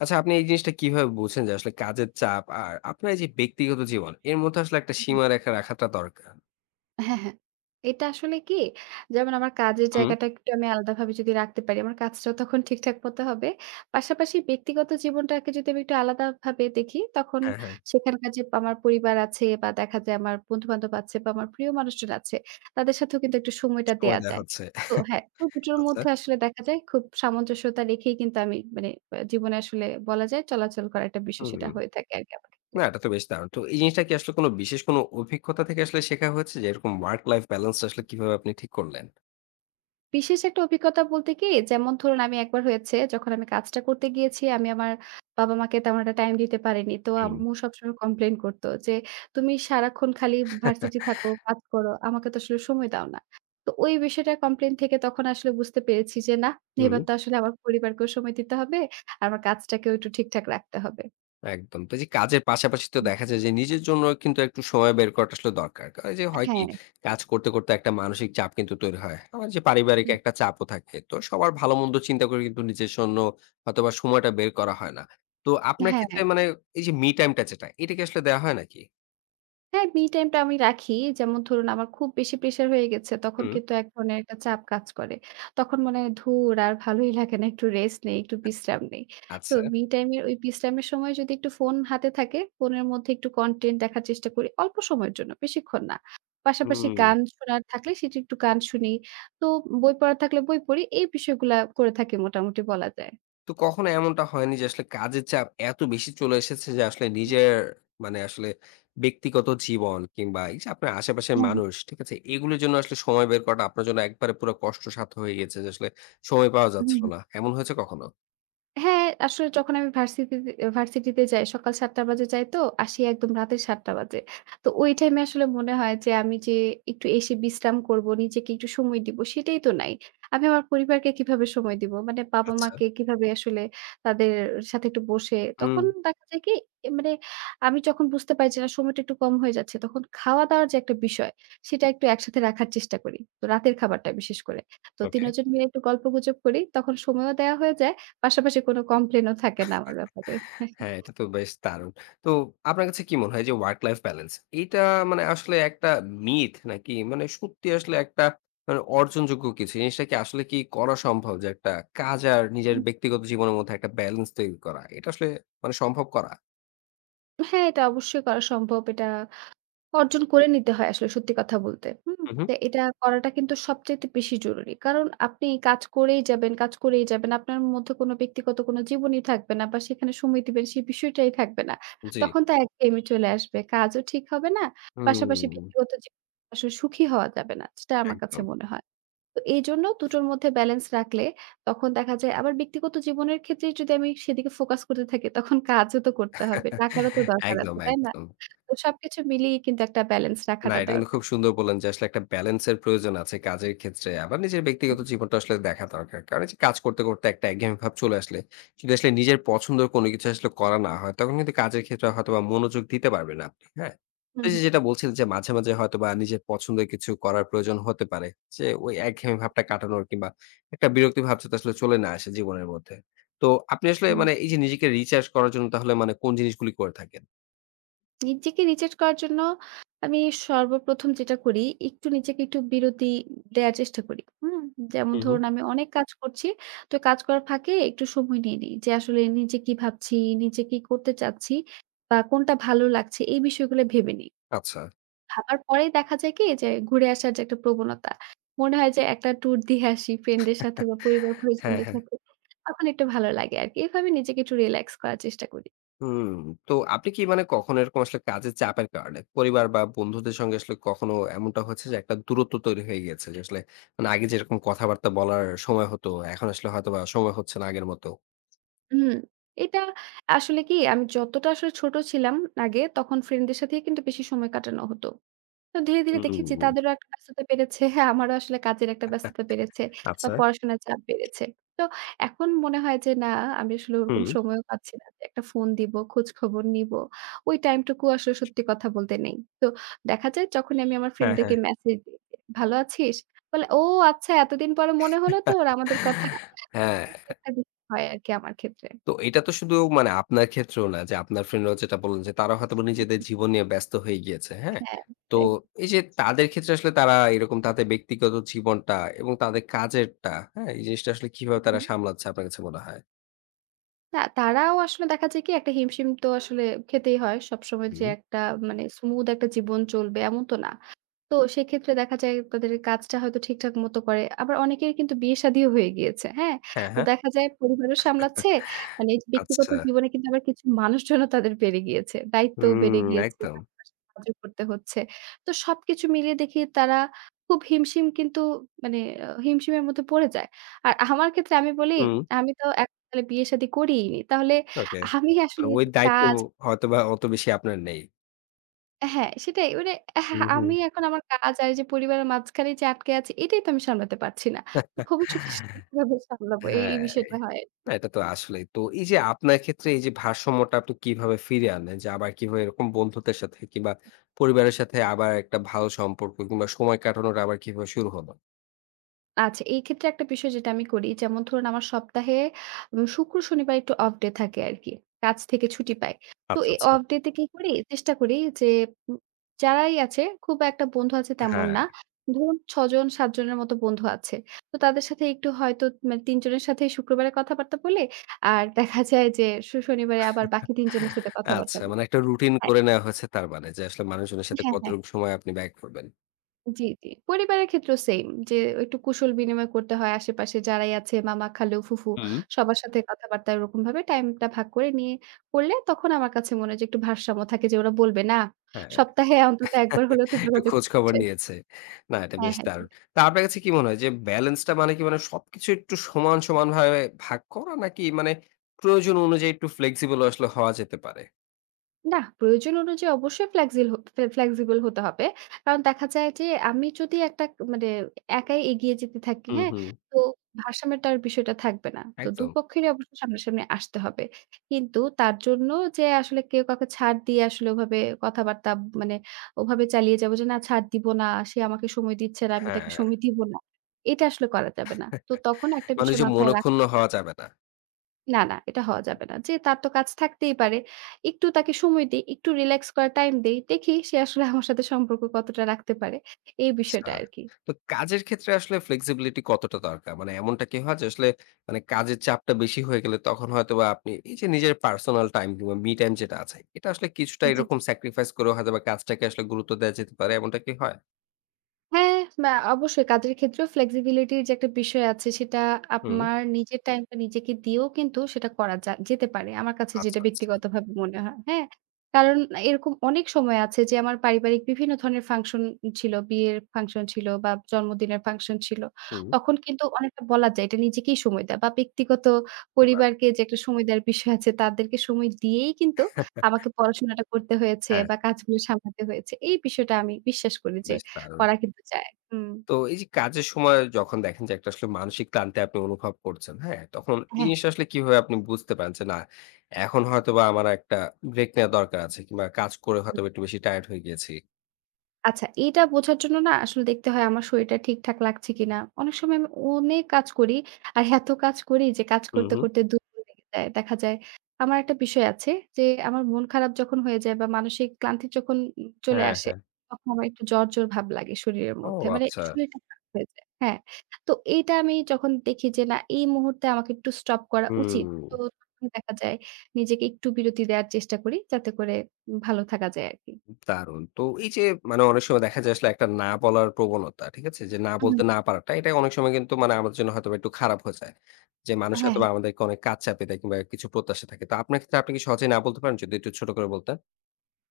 আচ্ছা, আপনি এই জিনিসটা কিভাবে বুঝেন যে আসলে কাজের চাপ আর আপনার এই যে ব্যক্তিগত জীবন, এর মধ্যে আসলে একটা সীমারেখা রাখাটা দরকার? হ্যাঁ, হ্যাঁ। এটা আসলে কি? যেমন আমার কাজের হুম, জায়গাটা একটু আমি আলাদাভাবে যদি রাখতে পারি, আমার কাজটাও তখন ঠিকঠাক মতো হবে। পাশাপাশি ব্যক্তিগত জীবনটাকে যদি আমি একটু আলাদাভাবে দেখি, তখন হ্যাঁ, হ্যাঁ, সেখানকার যে আমার পরিবার আছে বা দেখা যায় আমার বন্ধু-বান্ধব আছে বা আমার প্রিয় মানুষজন আছে, তাদের সাথেও কিন্তু একটু সময়টা সময় দেয়া দেয়া যায়। হচ্ছে। তো হ্যাঁ, তো দুটোর আচ্ছা, মধ্যে আসলে দেখা যায় খুব সামঞ্জস্যতা রেখেই কিন্তু আমি মানে জীবনে আসলে বলা যায় চলাচল করা একটা বিষয় সেটা হুম। হয়ে থাকে আরকি আমার ক্ষেত্রে। না, এটা তো বেশ দারুণ। তো এই জিনিসটা কি আসলে কোনো বিশেষ কোনো অভিজ্ঞতা থেকে আসলে শেখা হয়েছে যে এরকম ওয়ার্ক লাইফ ব্যালেন্স টা আসলে কিভাবে আপনি ঠিক করলেন? বিশেষ একটা অভিজ্ঞতা বলতে কি, যেমন ধরুন আমি একবার হয়েছে যখন আমি কাজটা করতে গিয়েছি আমি আমার বাবা-মাকে তেমন একটা টাইম দিতে পারিনি। তো হুম। আম্মু সবসময় কমপ্লেইন করত যে, "তুমি সারাক্ষণ খালি ভার্সিটি থাকো, কাজ করো। আমাকে তো আসলে সময় দাও না।" তো ওই বিষয়টার কমপ্লেইন থেকে তখন আসলে বুঝতে পেরেছি যে, না হুম। এবার তো আসলে আমার পরিবারকেও সময় দিতে হবে। আর আমার কাজটাকেও একটু ঠিকঠাক রাখতে হবে। একদম। তো এই যে কাজের পাশাপাশি তো হুম। দেখা যায় যে নিজের জন্য কিন্তু একটু সময় বের করাটা আসলে দরকার। কারণ এই যে হয় কি হ্যাঁ, কাজ করতে, করতে একটা মানসিক চাপ কিন্তু তৈরি হয়। আবার যে পারিবারিক হুম, একটা চাপও থাকে। তো সবার ভালো-মন্দ চিন্তা করে কিন্তু নিজের জন্য হয়তোবা সময়টা বের করা হয় না। তো আপনার হ্যাঁ। ক্ষেত্রে মানে এই যে মি টাইম টা যেটা, এটা কি আসলে দেওয়া হয় নাকি? হ্যাঁ, মি টাইমটা আমি রাখি। যেমন ধরুন আমার খুব বেশি প্রেশার হয়ে গেছে, তখন হুম, কিন্তু এক ধরনের একটা চাপ কাজ করে। তখন মনে হয় ধুর আর ভালোই লাগে না, একটু রেস্ট নেই, একটু বিশ্রাম নেই। তো আচ্ছা। মি টাইমের ওই বিশ্রামের সময় যদি একটু ফোন হাতে থাকে, ফোনের মধ্যে একটু কনটেন্ট দেখার চেষ্টা করি অল্প সময়ের জন্য, বেশিক্ষণ না। পাশাপাশি হুম। গান শোনার থাকলে সেটি একটু গান শুনি। তো বই পড়ার থাকলে বই পড়ি। এই বিষয়গুলা করে থাকি মোটামুটি বলা যায়। তো কখনো এমনটা হয়নি যে আসলে কাজের চাপ এত বেশি চলে এসেছে যে আসলে হুম, নিজের মানে আসলে ব্যক্তিগত জীবন কিংবা এই যে আপনার আশেপাশের হুম, মানুষ ঠিক আছে এগুলোর জন্য আসলে সময় বের করাটা আপনার জন্য একবারে পুরো কষ্টসাধ্য হয়ে গেছে যে আসলে সময় পাওয়া যাচ্ছিল হুম। না এমন হয়েছে কখনো? হ্যাঁ, আসলে যখন আমি ভার্সিটিতে ভার্সিটিতে যাই সকাল ৭ঃ০০ বাজে যাই তো, আসি একদম রাতের ৭ঃ০০ বাজে। তো ওই টাইমে আসলে মনে হয় যে আমি যে একটু এসে বিশ্রাম করব, নিজেকে একটু সময় দিব সেটাই তো নাই। আমি আমার পরিবারকে কিভাবে সময় দিব? মানে আচ্ছা। বাবা-মাকে কিভাবে আসলে তাদের সাথে একটু বসে হুম। তখন দেখা যায় কি এ মানে আমি যখন বুঝতে পারি যে না সময়টা একটু কম হয়ে যাচ্ছে তখন খাওয়া-দাওয়ার যে একটা বিষয় সেটা একটু একসাথে রাখার চেষ্টা করি। তো রাতের খাবারটা বিশেষ করে। তো ৩ ওকে। জন মিলে একটু গল্পগুজব করি। তখন সময়ও দেওয়া হয়ে যায়। পাশাপাশি কোনো কমপ্লেইন ও থাকে না আমার ব্যাপারে। হ্যাঁ, এটা তো বেশ দারুণ। তো আপনার কাছে কি মনে হয় যে ওয়ার্ক লাইফ ব্যালেন্স এটা মানে আসলে একটা মিথ নাকি মানে সত্যি আসলে একটা মানে অর্জনযোগ্য কিছু? জিনিসটা কি আসলে কি করা সম্ভব যে একটা কাজ আর নিজের উম ব্যক্তিগত জীবনের মধ্যে একটা ব্যালেন্স তৈরি করা? এটা আসলে মানে সম্ভব করা? হ্যাঁ, এটা অবশ্যই করা সম্ভব। এটা অর্জন করে নিতে হয় আসলে সত্যি কথা বলতে। হুম? হু, হু। তো এটা করাটা কিন্তু সবচাইতে বেশি জরুরি। কারণ আপনি কাজ করেই যাবেন, কাজ করেই যাবেন। আপনার মধ্যে কোনো ব্যক্তিগত কোনো জীবনই থাকবে না বা সেখানে সময় দিবেন সেই বিষয়টাই থাকবে না। জি। তখন তো একঘেয়েমি চলে আসবে। কাজও ঠিক হবে না। পাশাপাশি হুম, ব্যক্তিগত জীবনে আসলে সুখী হওয়া যাবে না। যেটা আমার কাছে একদম। মনে হয়। তো এইজন্য দুটোর মধ্যে ব্যালেন্স রাখলে তখন দেখা যায় আবার ব্যক্তিগত জীবনের ক্ষেত্রেই যদি আমি সেদিকে ফোকাস করতে থাকি তখন কাজও তো করতে হবে। টাকারও তো দরকার একদম, আছে, তাই না? একদম। তো সবকিছু মিলিয়ে কিন্তু একটা ব্যালেন্স না, রাখাটা এটা কিন্তু দরকার। খুব সুন্দর বললেন যে আসলে একটা ব্যালেন্সের প্রয়োজন আছে কাজের ক্ষেত্রে। আবার নিজের ব্যক্তিগত জীবনটা আসলে দেখা দরকার। কারণ এই যে কাজ করতে, করতে একটা একঘেয়েমি ভাব চলে আসলে যদি আসলে নিজের পছন্দের কোনো কিছু আসলে করা না হয়, তখন কিন্তু কাজের ক্ষেত্রে হয়তোবা মনোযোগ দিতে পারবেন না আপনি। হ্যাঁ? তো হুম, এই যে যেটা বলছিলেন যে মাঝে, মাঝে হয়তোবা নিজের পছন্দের কিছু করার প্রয়োজন হতে পারে। যে ওই একঘেয়েমি ভাবটা কাটানোর কিংবা একটা বিরক্তি ভাব যাতে আসলে চলে না আসে জীবনের মধ্যে। তো আপনি আসলে হুম। মানে এই যে নিজেকে রিচার্জ করার জন্য তাহলে মানে কোন জিনিসগুলি করে থাকেন? নিজেকে রিচার্জ করার জন্য আমি সর্বপ্রথম যেটা করি একটু নিজেকে একটু বিরতি দেয়ার চেষ্টা করি। হুম? যেমন হু, হু। ধরুন আমি অনেক কাজ করছি। তো কাজ করার ফাঁকে একটু সময় নিয়ে নিই যে আসলে নিজে কি ভাবছি, নিজে কি করতে চাচ্ছি বা কোনটা ভালো লাগছে এই বিষয়গুলো ভেবে নিই। আচ্ছা। ভাবার পরেই দেখা যায় কি যে ঘুরে আসার যে একটা প্রবণতা। মনে হয় যে একটা ট্যুর দিয়ে আসি ফ্রেন্ডদের সাথে বা হ্যাঁ, পরিবার-পরিজনদের হ্যাঁ। সাথে। তখন একটু ভালো লাগে আরকি। এভাবে নিজেকে একটু রিল্যাক্স করার চেষ্টা করি। হুম, তো আপনি কি মানে কখনো এরকম আসলে কাজের চাপের কারণে পরিবার বা বন্ধুদের সঙ্গে আসলে কখনো এমনটা হয়েছে যে একটা দূরত্ব তৈরি হয়ে গেছে যে আসলে মানে আগে যেরকম কথাবার্তা বলার সময় হতো এখন আসলে হয়তো বা সময় হচ্ছে না আগের মতো? হুম, এটা আসলে কি আমি যতটা আসলে ছোট ছিলাম আগে তখন ফ্রেন্ডদের সাথেই কিন্তু বেশি সময় কাটানো হতো। তো ধীরে, ধীরে হুম, দেখেছি তাদেরও একটা ব্যস্ততা বেড়েছে। হ্যাঁ, আমারও আসলে কাজের একটা ব্যস্ততা বেড়েছে বা আচ্ছা। পড়াশোনার চাপ বেড়েছে। তো এখন মনে হয় যে না, আমি আসলে ওরকম হুম। সময়ও পাচ্ছি না যে একটা ফোন দিব, খোঁজখবর নিব। ওই টাইমটুকু আসলে সত্যি কথা বলতে নেই। তো দেখা যায় যখনই আমি আমার হ্যাঁ, হ্যাঁ। ফ্রেন্ডদেরকে মেসেজ দিই যে, "ভালো আছিস?" বলে, "ও আচ্ছা এতদিন পরে মনে হলো তোর আমাদের কথা।" হ্যাঁ। এই যে একটা বিষয় হয় আরকি আমার ক্ষেত্রে। তো এটা তো শুধু মানে আপনার ক্ষেত্রেও না যে আপনার ফ্রেন্ডরা যেটা বললেন যে তারা হয়তোবা হুম। নিজেদের জীবন নিয়ে ব্যস্ত হয়ে গিয়েছে, হ্যাঁ? হ্যাঁ, তো সেটাই। এই যে তাদের ক্ষেত্রে আসলে তারা এরকম তাদের ব্যক্তিগত জীবনটা এবং তাদের কাজেরটা, হ্যাঁ? এই জিনিসটা আসলে কিভাবে তারা হুম। সামলাচ্ছে আপনার কাছে মনে হয়? না, তারাও আসলে দেখা যায় কি একটা হিমশিম তো আসলে খেতেই হয়। সবসময় যে হুম। একটা মানে স্মুথ একটা জীবন চলবে এমন তো না। তো সেক্ষেত্রে দেখা যায় তাদের কাজটা হয়তো ঠিকঠাক মতো করে। আবার অনেকের কিন্তু বিয়ে-শাদিও হয়ে গিয়েছে, হ্যাঁ? হ্যাঁ, তো হ্যাঁ। দেখা যায় পরিবারও সামলাচ্ছে। মানে এই যে ব্যক্তিগত আচ্ছা। জীবনে কিন্তু আবার কিছু মানুষজনও তাদের বেড়ে গিয়েছে। দায়িত্বও বেড়ে হুম, গিয়েছে। একদম। পাশাপাশি কাজও করতে হচ্ছে। তো সবকিছু মিলিয়ে দেখি তারা খুব হিমশিম কিন্তু মানে হিমশিমের মধ্যে পড়ে যায়। আর আমার ক্ষেত্রে আমি বলি, হুম, আমি তো তাহলে বিয়ে-শাদি করিইনি। তাহলে ওকে। আমি আর আসলে এই ওই যে দায়িত্ব কাজ হয়তোবা অত বেশি আপনার নেই। হ্যাঁ, সেটাই মানে হুম, হ্যাঁ, হুম। আমি এখন আমার কাজ আর এই যে পরিবারের মাঝখানে যে আটকে আছি, এটাই তো আমি সামলাতে পারছি না। ভবিষ্যতে আসলে কিভাবে সামলাবো এই হ্যাঁ, বিষয়টা হয়। না এটা তো আসলেই। তো এই যে আপনার ক্ষেত্রে এই যে ভারসাম্যটা আপনি কিভাবে ফিরিয়ে আনলেন? যে আবার কিভাবে এরকম বন্ধুদের সাথে কিংবা পরিবারের সাথে আবার একটা ভালো সম্পর্ক কিংবা সময় কাটানোটা আবার কিভাবে শুরু হলো? আচ্ছা, এই ক্ষেত্রে একটা বিষয় যেটা আমি করি, যেমন ধরুন আমার সপ্তাহে শুক্র, শনিবার একটু অফ ডে থাকে আরকি। কাজ থেকে ছুটি পাই। তো আচ্ছা, এই আচ্ছা। অফ ডে তে কি করি? চেষ্টা করি যে উম যারাই আছে খুব একটা বন্ধু আছে তেমন হ্যাঁ। না। ধরুন ৬ জন ৭ জনের মতো বন্ধু আছে। তো তাদের সাথে একটু হয়তো মানে ৩ জনের সাথে শুক্রবারে কথাবার্তা বলি। আর দেখা যায় যে শনিবারে আবার বাকি ৩ জনের সাথে কথাবার্তা আচ্ছা বলি। মানে একটা রুটিন হ্যাঁ, করে নেওয়া হয়েছে তার মানে যে আসলে মানুষজনের সাথে হ্যাঁ, হ্যাঁ। কতটুকু সময় আপনি ব্যয় করবেন। জি, জি। পরিবারের ক্ষেত্রেও সেইম যে একটু কুশল বিনিময় করতে হয়। আশেপাশে যারাই আছে মামা, খালু, ফুফু হুম। সবার সাথে কথাবার্তা এরকমভাবে টাইমটা ভাগ করে নিয়ে করলে তখন আমার কাছে মনে হয় যে একটু ভারসাম্য থাকে যে ওরা বলবে না হ্যাঁ। সপ্তাহে অন্তত একবার হলেও তো একটু যোগাযোগ খোঁজ খবর হচ্ছে। নিয়েছে। না, এটা হ্যাঁ, বেশ হ্যাঁ। দারুণ। তা আপনার কাছে কি মনে হয় যে ব্যালেন্সটা মানে কি মানে সবকিছু একটু সমান, সমানভাবে ভাগ করা নাকি মানে প্রয়োজন অনুযায়ী একটু ফ্লেক্সিবল আসলে হওয়া যেতে পারে? না, প্রয়োজন অনুযায়ী অবশ্যই ফ্লেক্সিল হ ফ্লেক্সিবল হতে হবে। কারণ দেখা যায় যে আমি যদি একটা মানে একাই এগিয়ে যেতে থাকি, হুম, হ্যাঁ? হুম। তো ভারসাম্যটার বিষয়টা থাকবে না। তো একদম। দুপক্ষেরই অবশ্যই সামনাসামনি আসতে হবে। কিন্তু তার জন্য যে আসলে কেউ কাউকে ছাড় দিয়ে আসলে ওভাবে কথাবার্তা মানে ওভাবে চালিয়ে যাবো যে, "না ছাড় দিব না, সে আমাকে সময় দিচ্ছে না, আমি তাকে হ্যাঁ। সময় দিব না।" এটা আসলে করা যাবে না। তো তখন একটা মানে ওই বিষয় যে মাথায় রাখ মনোক্ষুণ্ণ হওয়া যাবে না। না, না, এটা হওয়া যাবে না। যে তার তো কাজ থাকতেই পারে। একটু তাকে সময় দেই, একটু রিল্যাক্স করার টাইম দেই। দেখি সে আসলে আমার সাথে সম্পর্ক কতটা রাখতে পারে। এই আচ্ছা। বিষয়টা আরকি। তো কাজের ক্ষেত্রে আসলে ফ্লেক্সিবিলিটি কতটা দরকার? মানে এমনটা কি হয় যে আসলে মানে কাজের চাপটা বেশি হয়ে গেলে তখন হয়তোবা আপনি এই যে নিজের পার্সোনাল টাইম কিংবা মি টাইম যেটা আছে, এটা আসলে কিছুটা জি। এরকম স্যাক্রিফাইস করে হয়তোবা কাজটাকে আসলে গুরুত্ব দেয়া যেতে পারে। এমনটা কি হয়? হ্যাঁ, বা অবশ্যই কাজের ক্ষেত্রেও ফ্লেক্সিবিলিটির যে একটা বিষয় আছে সেটা হুম। আমার নিজের টাইমটা নিজেকে দিয়েও কিন্তু সেটা করা যা যেতে পারে। আমার কাছে আচ্ছা, যেটা আচ্ছা। ব্যক্তিগতভাবে মনে হয়। হ্যাঁ? কারণ এরকম অনেক সময় আছে যে আমার পারিবারিক বিভিন্ন ধরনের ফাংশন ছিল। বিয়ের ফাংশন ছিল বা জন্মদিনের ফাংশন ছিল। হুম। তখন কিন্তু অনেকটা বলা যায় এটা নিজেকেই সময় দেয়া বা ব্যক্তিগত বাহ! পরিবারকে যে একটা সময় দেওয়ার বিষয় আছে তাদেরকে সময় দিয়েই কিন্তু আমাকে পড়াশোনাটা করতে হয়েছে হ্যাঁ, বা কাজগুলো সামলাতে হয়েছে। এই বিষয়টা আমি বিশ্বাস করি যে বেশ দারুণ। করা কিন্তু যায়। হুম। তো এই যে কাজের সময় যখন দেখেন যে একটা আসলে মানসিক ক্লান্তি আপনি অনুভব করছেন, হ্যাঁ? তখন এই হ্যাঁ। জিনিসটা আসলে কিভাবে আপনি বুঝতে পারেন যে, "না, এখন হয়তোবা আমার একটা ব্রেক নেয়া দরকার আছে কিংবা কাজ করে হয়তোবা একটু বেশি টায়ার্ড হয়ে গিয়েছি।" আচ্ছা, এইটা বোঝার জন্য না আসলে দেখতে হয় আমার শরীরটা ঠিকঠাক লাগছে কিনা। অনেক সময় আমি অনেক কাজ করি। আর এত কাজ করি যে কাজ হুম, করতে, হুম। করতে দুর্বল লেগে যায়। দেখা যায় আমার একটা বিষয় আছে যে আমার মন খারাপ যখন হয়ে যায় বা মানসিক ক্লান্তি যখন চলে হ্যাঁ, আসে, হ্যাঁ। তখন আমার একটু জ্বর, জ্বর ভাব লাগে শরীরের ও মধ্যে। মানে আচ্ছা। শরীরটা খারাপ হয়ে যায়। হ্যাঁ। তো এইটা আমি যখন দেখি যে না এই মুহূর্তে আমাকে একটু স্টপ করা উচিত। হুম, তো তখন দেখা যায় নিজেকে একটু বিরতি দেওয়ার চেষ্টা করি যাতে করে ভালো থাকা যায় আরকি। দারুণ। তো এই যে মানে অনেক সময় দেখা যায় আসলে একটা না বলার প্রবণতা, ঠিক আছে? যে না হুম। বলতে না পারাটা, এটা অনেক সময় কিন্তু মানে আমাদের জন্য হয়তোবা একটু খারাপ হয়ে যায়। যে মানুষ হ্যাঁ, হয়তোবা হ্যাঁ। আমাদেরকে অনেক কাজ চাপিয়ে দেয় কিংবা কিছু প্রত্যাশা থাকে। তো আপনার ক্ষেত্রে আপনি কি সহজেই না বলতে পারেন? যদি একটু ছোট করে বলতেন।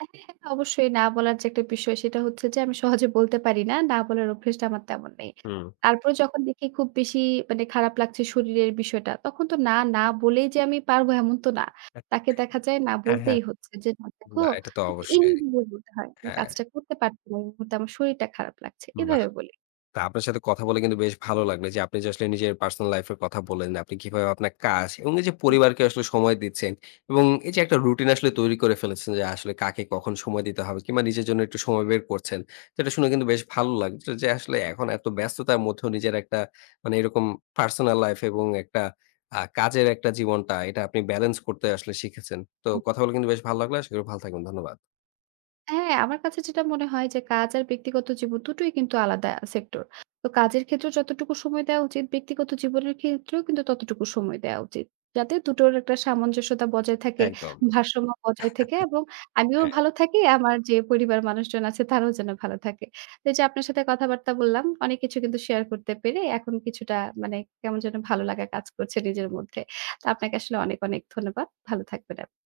হ্যাঁ, হ্যাঁ, অবশ্যই না বলার যে একটা বিষয় সেটা হচ্ছে যে আমি সহজে বলতে পারি না। না বলার অভ্যাসটা আমার তেমন নেই। হুম। তারপরে যখন দেখি খুব বেশি মানে খারাপ লাগছে শরীরের বিষয়টা তখন তো না, না বলেই যে আমি পারবো এমন তো না। তাকে দেখা যায় না হ্যাঁ, হ্যাঁ। বলতেই হচ্ছে যে না দেখো না, এটা তো একটু এড়িয়ে অবশ্যই। দিয়ে বলতে হয়। আমি হ্যাঁ, কাজটা করতে পারছি না। এই মুহূর্তে আমার শরীরটা খারাপ লাগছে। বাহ! এভাবে বলি। তো আপনার সাথে কথা বলে কিন্তু বেশ ভালো লাগলো যে আপনি যে আসলে নিজের পার্সোনাল লাইফ এর কথা বললেন, আপনি কিভাবে আপনার কাজ এবং এই যে পরিবারকে আসলে সময় দিচ্ছেন এবং এই যে একটা রুটিন আসলে তৈরি করে ফেলেছেন যে আসলে কাকে কখন সময় দিতে হবে কিংবা নিজের জন্য একটু সময় বের করছেন। যেটা শুনে কিন্তু বেশ ভালো লাগছে যে আসলে এখন এত ব্যস্ততার মধ্যেও নিজের একটা মানে এরকম পার্সোনাল লাইফ এবং একটা কাজের একটা জীবনটা এটা আপনি ব্যালেন্স করতে আসলে শিখেছেন। তো কথা বলে কিন্তু বেশ ভালো লাগলো। আশা করি ভালো থাকবেন। ধন্যবাদ। হ্যাঁ, আমার কাছে যেটা মনে হয় যে কাজ আর ব্যক্তিগত জীবন দুটোই কিন্তু আলাদা সেক্টর। তো কাজের ক্ষেত্রেও যতটুকু সময় দেওয়া উচিত, ব্যক্তিগত জীবনের ক্ষেত্রেও কিন্তু ততটুকু সময় দেওয়া উচিত। যাতে দুটোর একটা সামঞ্জস্যতা বজায় থাকে, একদম। ভারসাম্য বজায় থেকে এবং আমিও হ্যাঁ। ভালো থাকি, আমার যে পরিবার মানুষজন আছে তারাও যেন ভালো থাকে। তো এই যে আপনার সাথে কথাবার্তা বললাম, অনেক কিছু কিন্তু শেয়ার করতে পেরে এখন কিছুটা মানে কেমন যেন ভালো লাগা কাজ করছে নিজের মধ্যে। তো আপনাকে আসলে অনেক, অনেক ধন্যবাদ। ভালো থাকবেন আপ